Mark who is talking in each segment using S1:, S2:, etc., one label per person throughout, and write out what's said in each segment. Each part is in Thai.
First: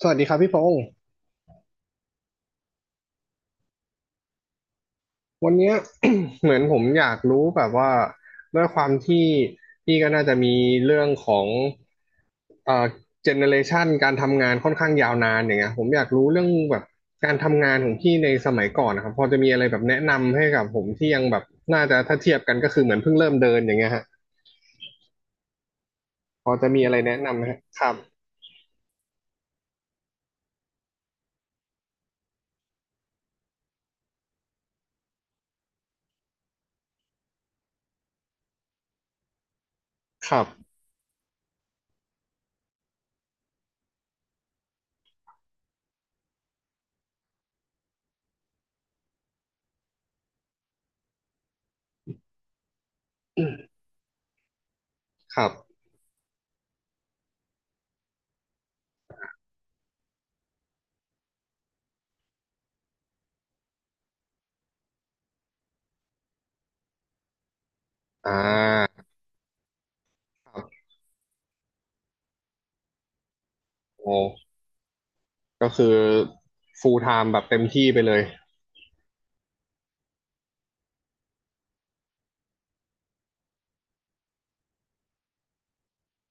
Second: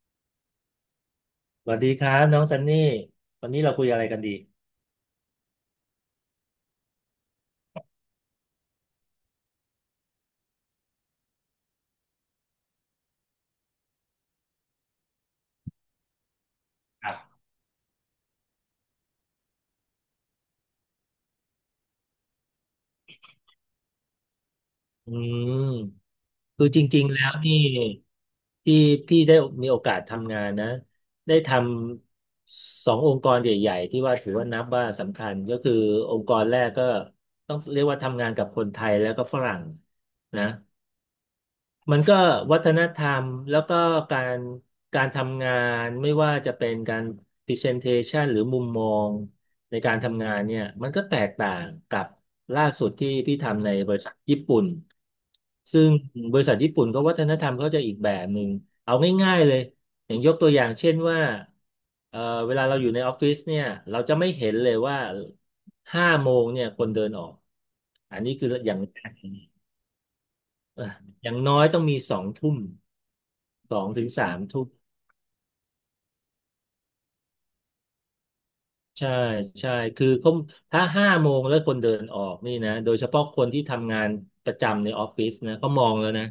S1: สวัสดีครับพี่พงศ์
S2: สวัสดีครับน้องซันนี่วันนี้เราคุยอะไรกันดี
S1: วันเนี้ย เหมือนผมอยากรู้แบบว่าด้วยความที่พี่ก็น่าจะมีเรื่องของเอ่อเจเนเรชันการทำงานค่อนข้างยาวนานอย่างเงี้ยผมอยากรู้เรื่องแบบ
S2: ครั
S1: การ
S2: บ
S1: ทำงานของพี่ในสมัยก่อนนะครับพอจะมีอะไรแบบแนะนำให้กับผมที่ยังแบบน่าจะถ้าเทียบกันก็คือเหมือนเพิ่งเริ่มเดินอย่างเงี้ยฮะ
S2: อืม
S1: พอ
S2: คื
S1: จะ
S2: อจ
S1: มีอะไร
S2: ริงๆ
S1: แนะ
S2: แล้ว
S1: นำไหม
S2: นี่
S1: ฮะครับ
S2: ที่พี่ได้มีโอกาสทำงานนะได้ทำสององค์กรใหญ่ๆที่ว่าถือว่านับว่าสำคัญก็คือองค์กรแรกก็ต้องเรียกว่าทำงานกับคนไทยแล้วก็ฝรั่ง
S1: ครั
S2: นะ
S1: บ
S2: มันก็วัฒนธรรมแล้วก็การการทำงานไม่ว่าจะเป็นการ presentation หรือมุมมองในการทำงานเนี่ยมันก็แตกต่างกับล่าสุดที่พี่ทำในบริษัทญี่ปุ่น
S1: ครับ
S2: ซึ่งบริษัทญี่ปุ่นก็วัฒนธรรมเขาจะอีกแบบหนึ่งเอาง่ายๆเลยอย่างยกตัวอย่างเช่นว่าเอ่อเวลาเราอยู่ในออฟฟิศเนี่ยเราจะไม่เห็นเลยว่าห้าโมงเนี่ยคนเดินออกอัน
S1: อ่
S2: นี้คืออย่างแร
S1: า
S2: ก
S1: ครับ
S2: อ่ะอย่างน้อยต้องมีสองทุ่มสองถึง
S1: โอ้
S2: สามทุ่ม
S1: ก็คือ full time แบบเต็มที่ไปเลย
S2: ใช่ใช่คือเขาถ้าห้าโมงแล้วคนเดินออกนี่นะโดยเฉพาะคนที่ทำงานประจำในออฟฟิศนะเขามองแล้วนะ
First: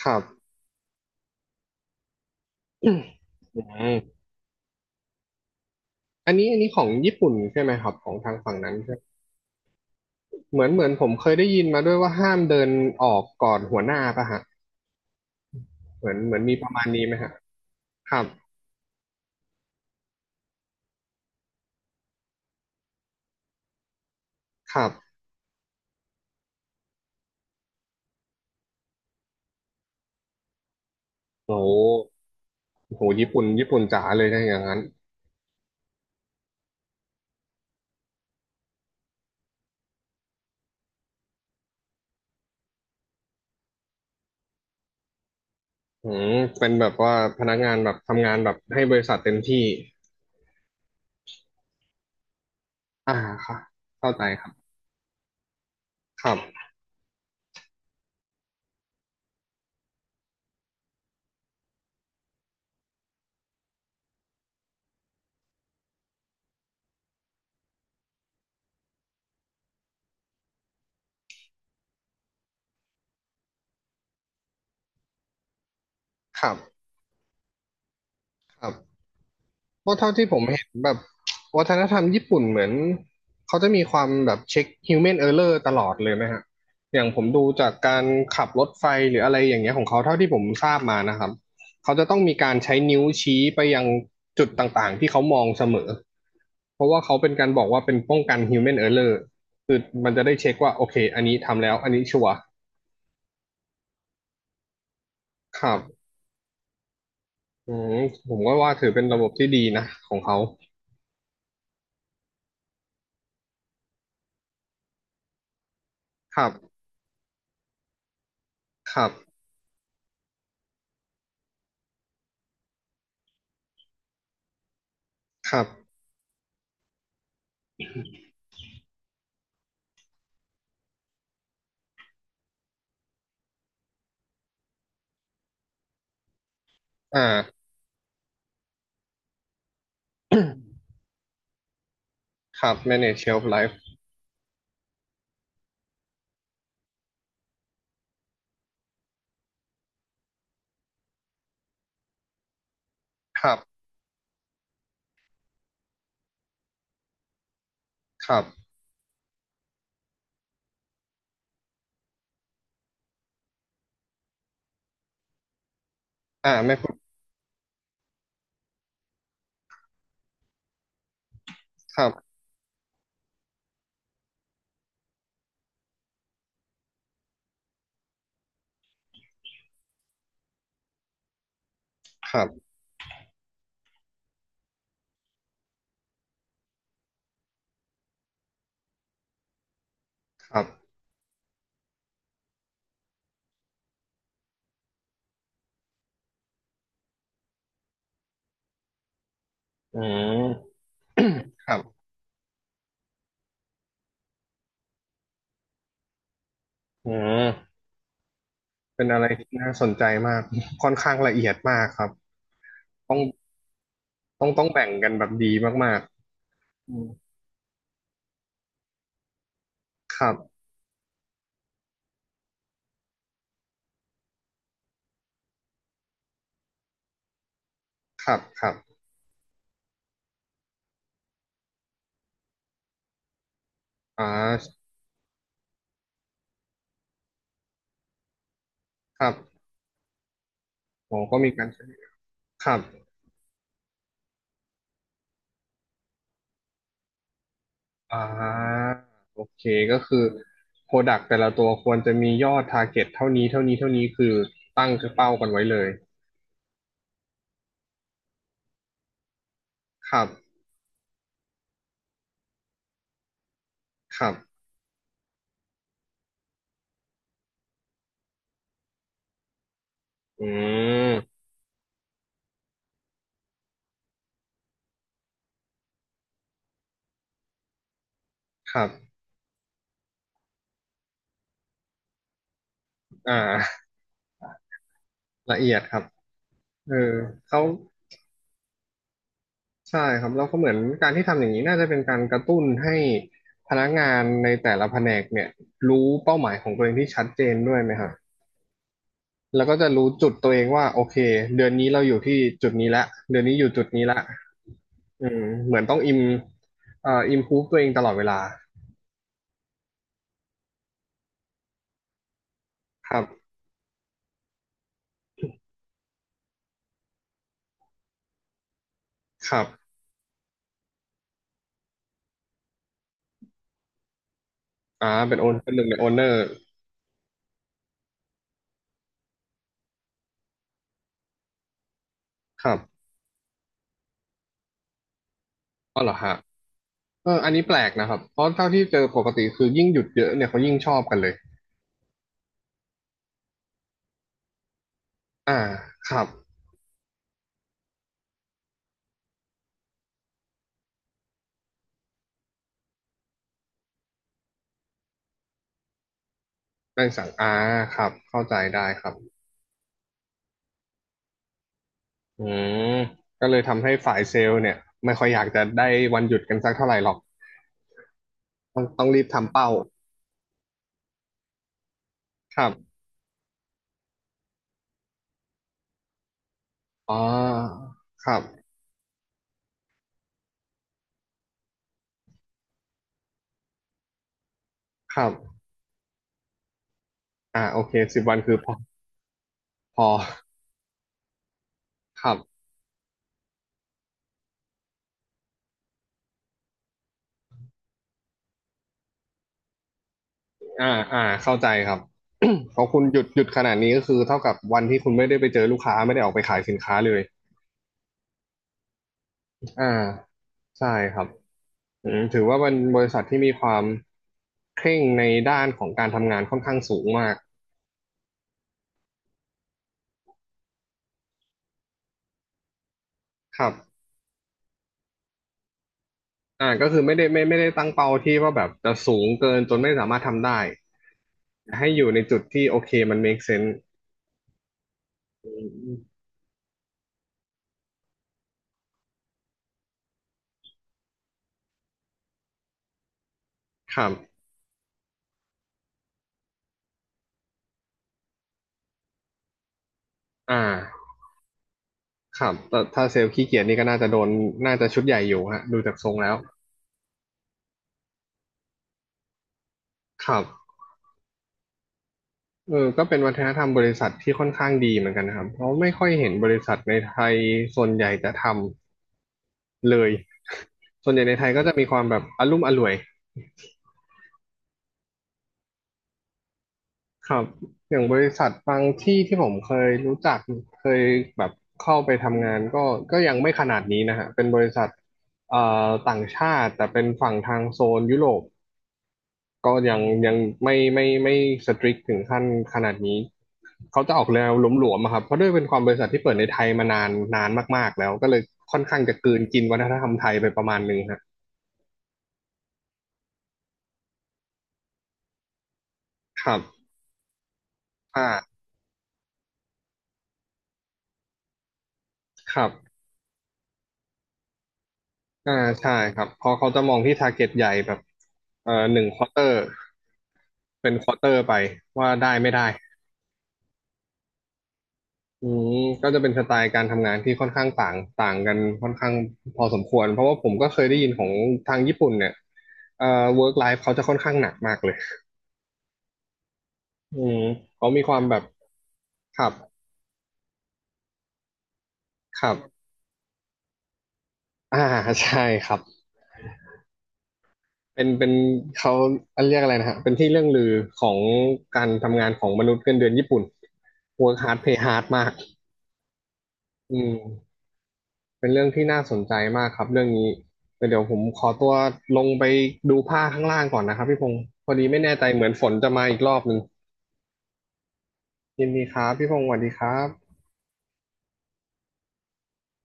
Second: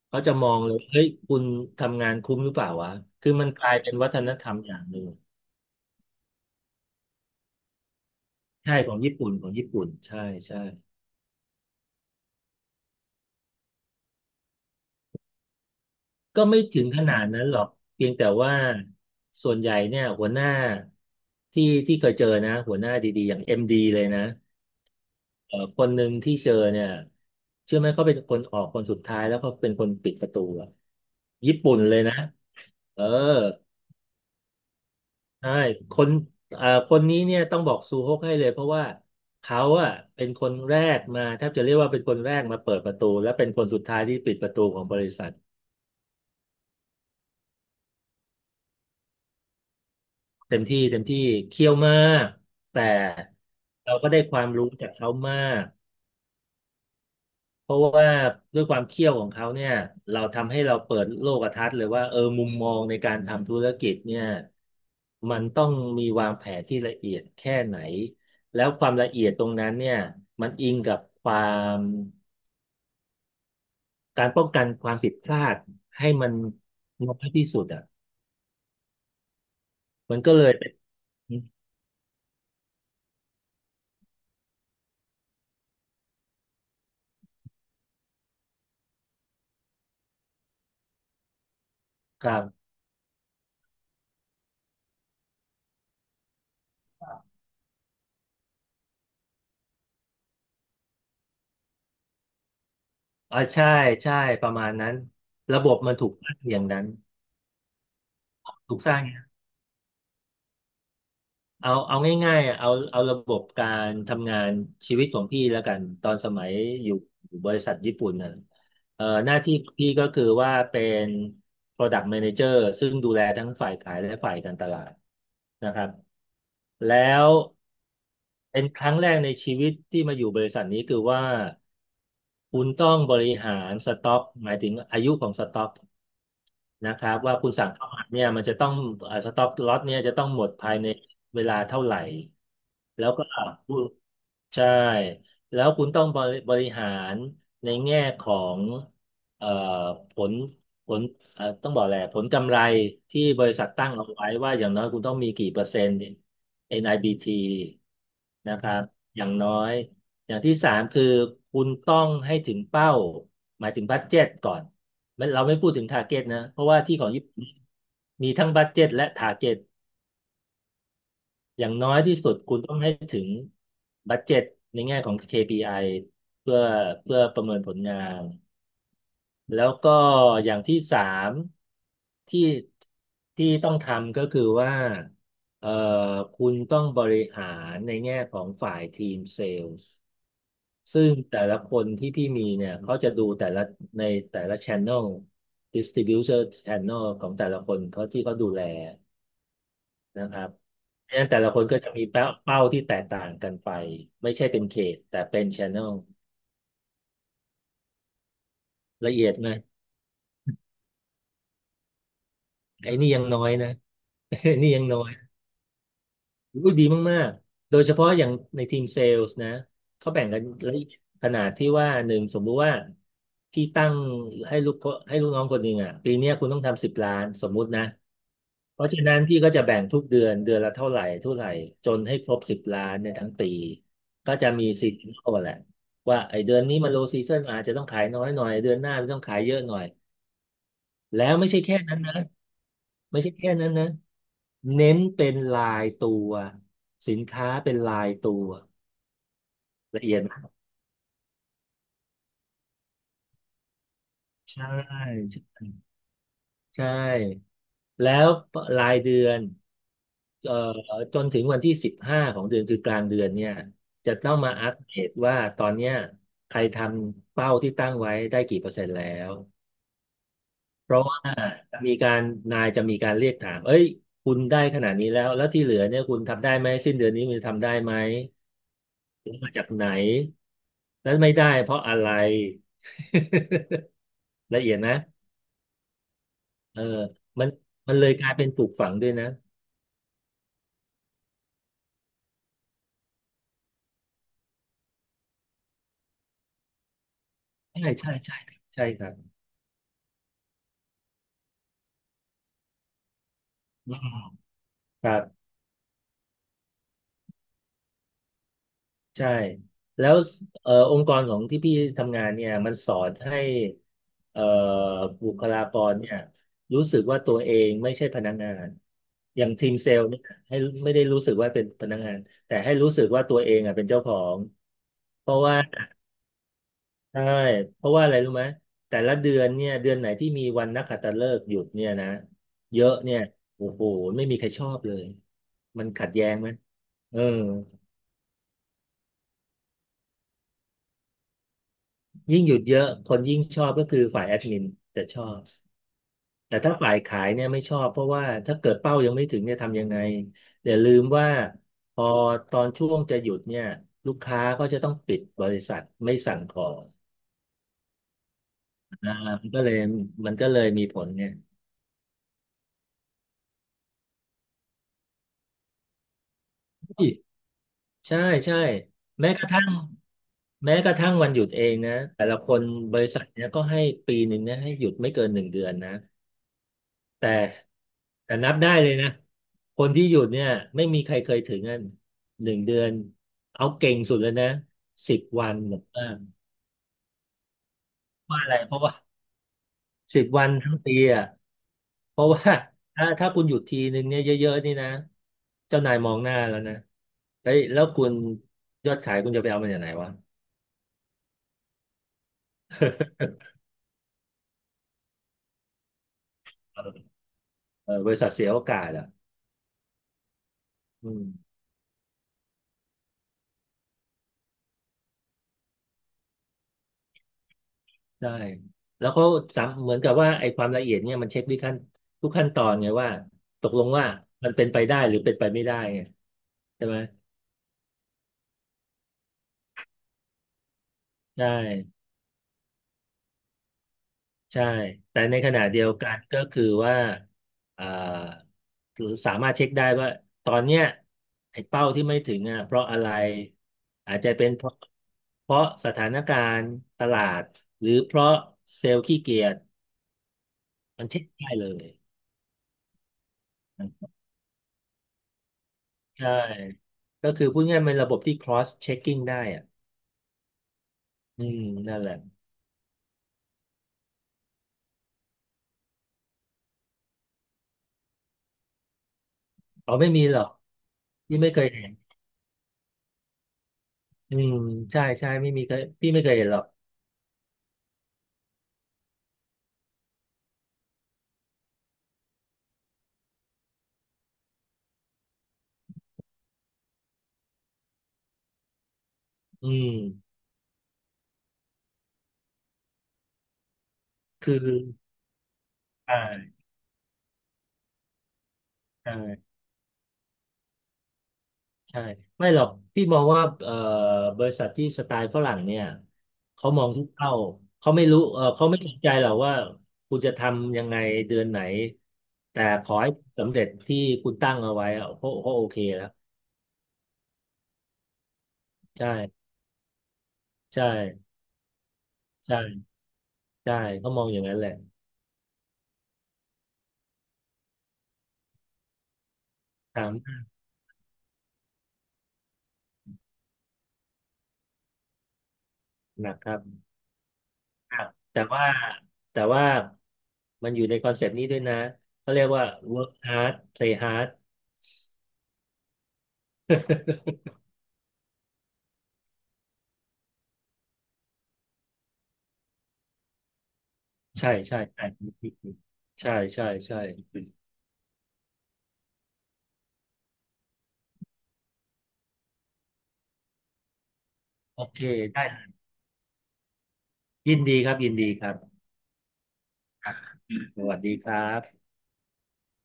S1: ครั
S2: เขา
S1: บ
S2: จะมองเลยเฮ้ยคุณทำงานคุ้มหรือเปล่า
S1: อื
S2: วะ
S1: ม
S2: คือมันกลายเป็นวัฒนธรรมอย่างหนึ่ง
S1: อันนี้ของญี่ปุ่นใช่ไหมครับของทางฝั่งนั้
S2: ใช่
S1: น
S2: ข
S1: ใช่
S2: อ
S1: ไห
S2: ง
S1: ม
S2: ญี่ปุ่นของญี่ปุ่นใช่ใช่
S1: เหมือนผมเคยได้ยินมาด้วยว่าห้ามเดินออกก่อนหัวหน้าป่ะฮะเหมือนเหมือ
S2: ก็
S1: นมี
S2: ไม่
S1: ประ
S2: ถึ
S1: มาณ
S2: งข
S1: นี้ไหม
S2: นาด
S1: ฮะ
S2: นั้นหรอกเพีย
S1: ค
S2: ง
S1: รับ
S2: แต่ว่าส่วนใหญ่เนี่ยหัวหน้าที่ที่เคยเจอนะหัวหน้าดีๆอย่างเอ็มดีเลยนะ
S1: ครับ
S2: คนหนึ่งที่เจอเนี่ยเชื่อไหมเขาเป็นคนออกคนสุดท้ายแล้วเขาเป็นคนปิดประตูอะ
S1: โอ้
S2: ญี่
S1: โห
S2: ปุ่นเลยนะเอ
S1: โห
S2: อ
S1: ญี่ปุ่นญี่ปุ่นจ๋าเลยนะอย่างนั้น
S2: ใช่คนคนนี้เนี่ยต้องบอกซูฮกให้เลยเพราะว่าเขาอะเป็นคนแรกมาแทบจะเรียกว่าเป็นคนแรกมาเปิดประตูและเป็นคนสุดท้ายที่ปิดประตูของบริษัท
S1: อืมเป็นแบบว่าพนักงานแบบทำงานแบบให้บริษัทเต็มที่
S2: เต็มที่เต็มที่เคี่ยวมากแต่
S1: อ่าค่ะ
S2: เราก็
S1: เข้า
S2: ได้
S1: ใจ
S2: ค
S1: ค
S2: วา
S1: รั
S2: ม
S1: บ
S2: รู้จากเขามาก
S1: ครับ
S2: เพราะว่าด้วยความเคี่ยวของเขาเนี่ยเราทำให้เราเปิดโลกทัศน์เลยว่าเออมุมมองในการทำธุรกิจเนี่ยมันต้องมีวางแผนที่ละเอียดแค่ไหนแล้วความละเอียดตรงนั้นเนี่ยมันอิงกับความการป้องกันความผิดพลาดให้มัน
S1: ครับ
S2: น้อยที่สุดอ่ะ
S1: ครับ เพราะเท่า
S2: มัน
S1: ที่
S2: ก็
S1: ผ
S2: เล
S1: ม
S2: ย
S1: เห็
S2: เป็
S1: น
S2: น
S1: แบบวัฒนธรรมญี่ปุ่นเหมือนเขาจะมีความแบบเช็ค human error ตลอดเลยนะฮะอย่างผมดูจากการขับรถไฟหรืออะไรอย่างเงี้ยของเขาเท่าที่ผมทราบมานะครับเขาจะต้อง
S2: ค
S1: มี
S2: รั
S1: การ
S2: บ
S1: ใช้นิ้วชี้ไปยังจุดต่างๆที่เขามองเสมอเพราะว่าเขาเป็นการบอกว่าเป็นป้องกัน human error คือมันจะได้เช็คว่าโอเคอันนี้ทำแล้วอันนี้ชัวร์
S2: อ๋อใช่ใช่ประมาณนั้น
S1: ค
S2: ระบ
S1: รั
S2: บมันถู
S1: บ
S2: กสร้างอย่างนั้น
S1: อืมผมก็ว่า
S2: ถูก
S1: ถื
S2: ส
S1: อ
S2: ร้าง
S1: เป็นระบบที่ดีนะของเขา
S2: เอาง่ายๆอ่ะเอาระบบการทำงานชีวิตของพี่แล้วกันตอนส
S1: ค
S2: มั
S1: รั
S2: ย
S1: บ
S2: อยู่อยู่บริษัทญี่ปุ่นน่ะ
S1: ครับ
S2: หน้าที่พี่ก็คือว่าเป็น Product Manager ซึ่งดูแลทั้งฝ่ายขายและฝ่ายการตลาด
S1: ครับ
S2: นะครับแล้วเป็นครั้งแรกในชีวิตที่มาอยู่บริษัทนี้คือว่าคุณต้องบริหารสต็อกหมายถึงอายุของสต็อก นะครั
S1: อ
S2: บว่าคุณสั่
S1: ่า
S2: งเข้ามาเนี่ยมันจะต้องสต็อกล็อตเนี่ยจะต้องหมดภายในเวลาเท่าไหร่
S1: ครับ
S2: แล้ว
S1: manage
S2: ก็
S1: shelf life
S2: ผู้ใช่แล้วคุณต้องบริหารในแง่ของเอ่อผลผลเอ่อต้องบอกแหละไรผลกำไรที่
S1: ค
S2: บ
S1: รั
S2: ริษัท
S1: บ
S2: ตั้งเอาไว้ว่าอย่างน้อยคุณต้องมีกี่เปอร์เซ็นต์ NIBT นไอบีที
S1: ครั
S2: นะค
S1: บ
S2: รับอย่างน้อยอย่างที่สามคือคุณต้องให้ถึงเป้าหมายถึงบัดเจ็ตก่อน ไม่เราไม่พูดถึงทาร์เก็ตนะ
S1: อ่า
S2: เพราะ
S1: ไม่
S2: ว่า
S1: พู
S2: ที่
S1: ด
S2: ของญี่ปุ่นมีทั้งบัดเจ็ตและทาร์เก็ตอย่างน้อ
S1: ค
S2: ย
S1: รั
S2: ที่
S1: บ
S2: สุดคุณต้องให้ถึงบัดเจ็ตในแง่ของ KPI เพื่อเพื่อประเมินผลงานแล้วก็อย่างที่สาม
S1: ค
S2: ที่
S1: รับ
S2: ที่ต้องทำก็คือว่าเอ่อคุณต้องบริหารในแง่ของฝ่ายทีมเซลล์
S1: ครับ
S2: ซึ่งแต่ละคนที่พี่มีเนี่ยเขาจะดูแต่ละในแต่ละ channel distributor channel ของแต่ละคนเขาที่เขาดูแล
S1: อื
S2: นะ
S1: ม
S2: ครับเพราะฉะนั้นแต่ละค น
S1: ครั
S2: ก็
S1: บ
S2: จะมีเป้าที่แตกต่างกันไปไม่ใช่เป็นเขตแต่เป็น channel
S1: อืม เป็น
S2: ละ
S1: อะไร
S2: เอียดไห
S1: ที่
S2: ม
S1: น่าสนใจมาก ค่อนข้างละเอียดมากครับ
S2: ไอ้นี่
S1: ต้อ
S2: ยั
S1: ง
S2: งน้อยนะ
S1: ต้อง
S2: ไอ้
S1: ต้อง
S2: นี่ยัง
S1: แบ่ง
S2: น้อ
S1: กันแบ
S2: ย
S1: บดีมาก
S2: อุ๊ยดี
S1: ๆอืม
S2: มากๆ โดยเฉพาะอย่างในทีมเซลส์นะเขา
S1: ค
S2: แบ่ง
S1: รั
S2: กัน
S1: บ
S2: ละเอียดขนาดที่ว่าหนึ่งสมมุติว่าพี่ตั้งให้ลูกน้องคนหนึ่งอ่ะปีเนี้ยคุณต้องทำสิบล้านสมมุตินะ
S1: ครับ ครับ
S2: เพราะฉะนั้นพี่ก็จะแบ่งทุกเดือนเดือนละเท่าไหร่เท่าไหร่จนให้ครบสิบล้านในยทั้งปี
S1: อ่
S2: ก็จะมี
S1: า
S2: ซีซันอลแหละว่าไอเดือนนี้มันโลซีซันอาจจะต้องขายน้อยหน่อยเดือนหน้ามันต้อ
S1: ค
S2: ง
S1: รั
S2: ขายเย
S1: บ
S2: อะหน่อย
S1: ผม
S2: แล้ว
S1: ก็
S2: ไม่
S1: มี
S2: ใช่
S1: การ
S2: แค่
S1: ใช้
S2: นั้นนะ
S1: ครับ
S2: ไม่ใช่แค่นั้นนะเน้นเป็นลายตัวสินค้าเป็นลาย
S1: อ่
S2: ตัว
S1: าโอเค ก็
S2: ละเอีย
S1: คื
S2: ด
S1: อ
S2: มาก
S1: Product แต่ละตัวควรจะมียอด Target เท่านี้ เท่านี้ เท่านี้คือ
S2: ใช่
S1: ตั้งเป้า
S2: ใ
S1: กันไว้เลย
S2: ช่ใช่แล้วรายเดือน
S1: ครับ
S2: เอ่อจนถึงวันที่15ของเดือนคือกลางเดือนเนี่ยจะ
S1: ครั
S2: ต้องมา
S1: บ
S2: อัปเดตว่าตอนเนี้ยใครทำเป้าที่ตั้งไว้ได้กี่%แล้ว
S1: อื
S2: เพราะว่า
S1: ม
S2: จะมีการนายจะมีการเรียกถามเอ้ยคุณได้ขนาดนี้แล้วแล้วที่เหลือเนี่ยคุณทำได้ไหมสิ้นเดือนนี้คุณจะทำได้ไหม
S1: ครับ
S2: มาจากไหน แล้วไม่ได้เพราะอะไร
S1: อ่า
S2: ละเอียดนะ
S1: ละเอียดครับ
S2: เออ
S1: เออ
S2: มัน
S1: เขา
S2: มันเลยกลายเป็นปลูกฝังด้วยนะ
S1: ใช่ครับแล้วก็เหมือนการที่ทำอย่างนี้น่าจะเป็นการกระตุ้นให้พนักงานในแต่ละแผนกเนี่ยรู้เป้าหมายของตัวเองที่ชัดเจนด้วย
S2: ใช่
S1: ไหมฮะ
S2: ใช่ใช่ครับใช่ครับ
S1: แล้วก็จะรู้จุดตัวเองว่าโอเคเดือนนี้เราอยู่ที่จุดนี้ละเดือนนี้อยู่จุด
S2: อื
S1: นี้
S2: ม
S1: ละ
S2: ครับ
S1: อืมเหมือนต้องอิมพูฟตัวเองตลอดเวลา
S2: ใช่แล้วองค์กรของที่พี่ทำงานเนี่ยมันสอ
S1: ค
S2: น
S1: รับ
S2: ให้เอ่อบุคลากรเนี่ยรู้สึกว่าตัวเองไม่ใช่พนักงานอย่า
S1: ค
S2: ง
S1: รั
S2: ทีม
S1: บ
S2: เซลล์เนี่ยให้ไม่ได้รู้สึกว่าเป็นพนักงานแต่ให้รู้สึกว่าตัวเองอ่ะเป็นเจ้าของ
S1: อ่า
S2: เพ
S1: เป็น
S2: ราะ
S1: โอน
S2: ว่า
S1: เป็นหนึ่งในโอนเนอร์
S2: ใช่เพราะว่าอะไรรู้ไหมแต่ละเดือนเนี่ยเดือนไหนที่มีวันนักขัตฤกษ์หยุดเนี่ยนะ
S1: ครั
S2: เยอะ
S1: บ
S2: เนี่ยโอ้โหไม่มีใครชอบเลย มัน
S1: อ๋อ
S2: ขั
S1: เหร
S2: ด
S1: อ
S2: แย้
S1: ฮะ
S2: งไหมเออ
S1: เอออันนี้แปลกนะครับเพราะเท่าที่เจอปกติคือยิ่งหยุดเยอะเนี่ยเขายิ่งชอบกันเลย
S2: ยิ่งหยุดเยอะ คนยิ่งชอบก็คือฝ่ายแอดมินจะชอบ
S1: อ่าครับ
S2: แต่ถ้าฝ่ายขายเนี่ยไม่ชอบ เพราะว่าถ้าเกิดเป้ายังไม่ถึงเนี่ยทำยังไงอย่าลืมว่า พอตอนช่วงจะหยุดเนี่ยลูกค้าก็จะต้องปิดบริษัทไม่สั่งของ
S1: แบ่งสั่งอ่าครับ เข้าใจได้ครั
S2: อ่า
S1: บ
S2: มันก็เลยมันก็เลยมีผลเนี่ย
S1: อืมก็เลยทำให้ฝ่ายเซลล์เนี่ยไม่ค่อยอยากจะได้วันหยุดกันสักเท่าไหร่หรอก
S2: ใช่ใช่
S1: ต้องรีบ
S2: แม้กระ
S1: ทำ
S2: ทั่ง
S1: เป้า
S2: แม้กระทั่งวันหยุดเองนะแต่ละค
S1: ค
S2: น
S1: รั
S2: บ
S1: บ
S2: ริษัทเนี้ยก็ให้ปีหนึ่งเนี่ยให้หยุดไม่เกินหนึ่งเดือนนะ
S1: อ๋อ
S2: แต่
S1: ค
S2: แต่
S1: รับ
S2: นับได้เลยนะคนที่หยุดเนี่ยไม่มีใครเคยถึงอ่นหนึ่งเดือนเอาเก่งสุดเลยนะสิ
S1: ค
S2: บ
S1: รั
S2: วัน
S1: บ
S2: หรือว่า
S1: อ่าโอเคสิบวัน
S2: ว่าะอะ
S1: คื
S2: ไร
S1: อพอ
S2: เพราะว่า
S1: พอ
S2: สิบวันทั้งปีอ่ะเพ
S1: ค
S2: ราะ
S1: รั
S2: ว่า
S1: บ
S2: ถ้าคุณหยุดทีหนึ่งเนี่ยเยอะๆนี่นะเจ้านายมองหน้าแล้วนะเฮ้ยแล้วคุณยอดขายคุณจะไปเอามาจากไหนวะ
S1: อ่าอ่าเข้าใจครับ พองคุณหยุดหยุดขนาดนี้ก็คือเท่ากับวันที่คุณไม่ได้ไปเจอลูกค้าไม่ได้ออกไปขายสินค้าเลย
S2: เออบริษัทเสียโอกาสอ่ะ
S1: อ่าใช่
S2: อื
S1: ครั
S2: ม
S1: บอืมถือว่าเป็นบริษัทที่มีความเคร่งในด้านของการทำงานค่อนข้างสูงมาก
S2: ใช่แล้วก็สามเหมือนกับว่าไอ้ความละเอียดเนี่ยมันเช็คทุกขั้นทุกขั้นตอนไงว่า
S1: ค
S2: ต
S1: รั
S2: กลง
S1: บ
S2: ว่ามันเป็นไปได้หรือเป็นไปไม่ได้ไง
S1: อ่า
S2: ใช่
S1: ก็
S2: ไหม
S1: คือไม่ได้ตั้งเป้าที่ว่าแบบจะสูงเกินจนไม่สามารถทำได้
S2: ใช่
S1: ให้อยู่ในจุดที่โอเคมัน make sense
S2: ใช่แต่ใน
S1: อ
S2: ขณะเดียว
S1: ื
S2: กัน
S1: ม
S2: ก็คือว่าอ่าสามารถเช็คได้ว่าตอนเนี้ยไอ้เป้าที่ไม่ถึงอ่ะเพราะอะไร
S1: ครับ
S2: อาจจะเป็นเพราะสถานการณ์ตลาดหรือเพราะเซลล์ขี้เกียจ
S1: อ่า
S2: มันเช็คได้เลย
S1: ครับแต่ถ้าเซลล์ขี้เกียจนี่ก็น่าจะโดน น่าจะชุดใหญ่อยู่ฮะดูจากทรง
S2: ใช่
S1: แล้ว
S2: ก็คือพูดง่ายๆเป็นระบบที่ cross checking ได้อ่ะ
S1: ครับ
S2: อืมนั่นแหละ
S1: เออก็เป็นวัฒนธรรมบริษัทที่ค่อนข้างดีเหมือนกันนะครับเพราะไม่ค่อยเห็นบริษัทในไทยส่วนใหญ่จะทำ
S2: อ๋อ
S1: เล
S2: ไม่
S1: ย
S2: มีหรอก
S1: ส่วนใหญ่ใน
S2: พี่
S1: ไท
S2: ไม่
S1: ย
S2: เค
S1: ก็
S2: ย
S1: จะมี
S2: เห็
S1: ค
S2: น
S1: วามแบบอลุ่มอล่วย
S2: อืมใช่ใช่ไม่มีเคยพี่ไม่เคยเห็นหรอก
S1: ครับอย่างบริษัทบางที่ที่ผมเคยรู้จักเคยแบบเข้าไปทำงานก็ยังไม่ขนาดนี้นะฮะเป็นบริษัทเอ่ต่างชาติแต่เป็นฝั่งทางโซนยุโรป
S2: อื
S1: ก็
S2: ม
S1: ยังไม่สตริกถึงขั้นขนาดนี้เขาจะออกแน
S2: คื
S1: ว
S2: อ
S1: หลวมๆอะครับเพราะด้วยเป็นความบริษัท
S2: ใช่
S1: ที่เปิดในไทยมานานนานมากๆแล้วก็เลยค่อนข้างจะกลืน
S2: ใช่
S1: กินวัฒนธรรมไทยไปประมาณหนึงฮะ
S2: ใช่ไม่หรอกพี่มองว่าบริษัทที่สไตล์ฝรั่งเนี่ย
S1: ครับ
S2: เขามองทุกเป้าเขาไม่รู้เออ
S1: อ่า
S2: เขาไม่สนใจหรอกว่าคุณจะทำยังไงเดือนไหน
S1: ค
S2: แต่
S1: รั
S2: ขอ
S1: บ
S2: ให้สำเร็จที่คุณตั้งเอาไว้อะเขา
S1: อ่า
S2: เขาโอเค
S1: ใช่
S2: แล้ว
S1: ครับเพราะเขาจะมองที่ target ใหญ่แบบหนึ่ง
S2: ใช่
S1: ควอเตอร์
S2: ใช่
S1: เป็นควอเตอร์ไปว่าได้ไม่ได้
S2: ใช่ ใช่เขามองอย่างนั้นแหละ
S1: อืมก็จะเป็นสไตล์การทำงานที่ค่อนข้างต่างต่างกันค่อนข้างพอสมควร
S2: ถาม
S1: เพราะว่าผมก็เคยได้ยินของทางญี่ปุ่นเนี่ยเอ่อ work life เขาจะค่อนข้างหนักมากเลย
S2: หนักครับ
S1: อืมเขา
S2: ค
S1: มี
S2: รับ
S1: ความแบ
S2: แต่
S1: บ
S2: ว่า
S1: ค
S2: แต่
S1: รับ
S2: ว่ามันอยู่ในคอนเซปต์นี้ด้วยนะเขา
S1: ค
S2: เรียก
S1: รั
S2: ว่า
S1: บ
S2: work hard play hard
S1: อ่าใช่ครับ เป็นเขาเรียกอะไรนะฮะเป็นที่เรื่องลือของการทำงานของมนุษย์เงินเดือนญี่ปุ่น work
S2: ใช่
S1: hard pay
S2: ใช่
S1: hard
S2: ใช่
S1: มาก
S2: ใช่ใช่
S1: อื
S2: ใช่
S1: ม
S2: ใช่
S1: เป็นเรื่องที่น่าสนใจมากครับเรื่องนี้แต่เดี๋ยวผมขอตัวลงไปดูผ้าข้างล่างก่อนนะครับพี่พงศ์พอ
S2: โอ
S1: ดีไม่
S2: เค
S1: แน่ใจเห
S2: ได้
S1: มือนฝนจะมาอีกรอบหนึ่ง
S2: ยินดีครับยินดีครับ
S1: ยินดีครับพี่พงศ์สวัสดีครับ
S2: สวัสดีครับ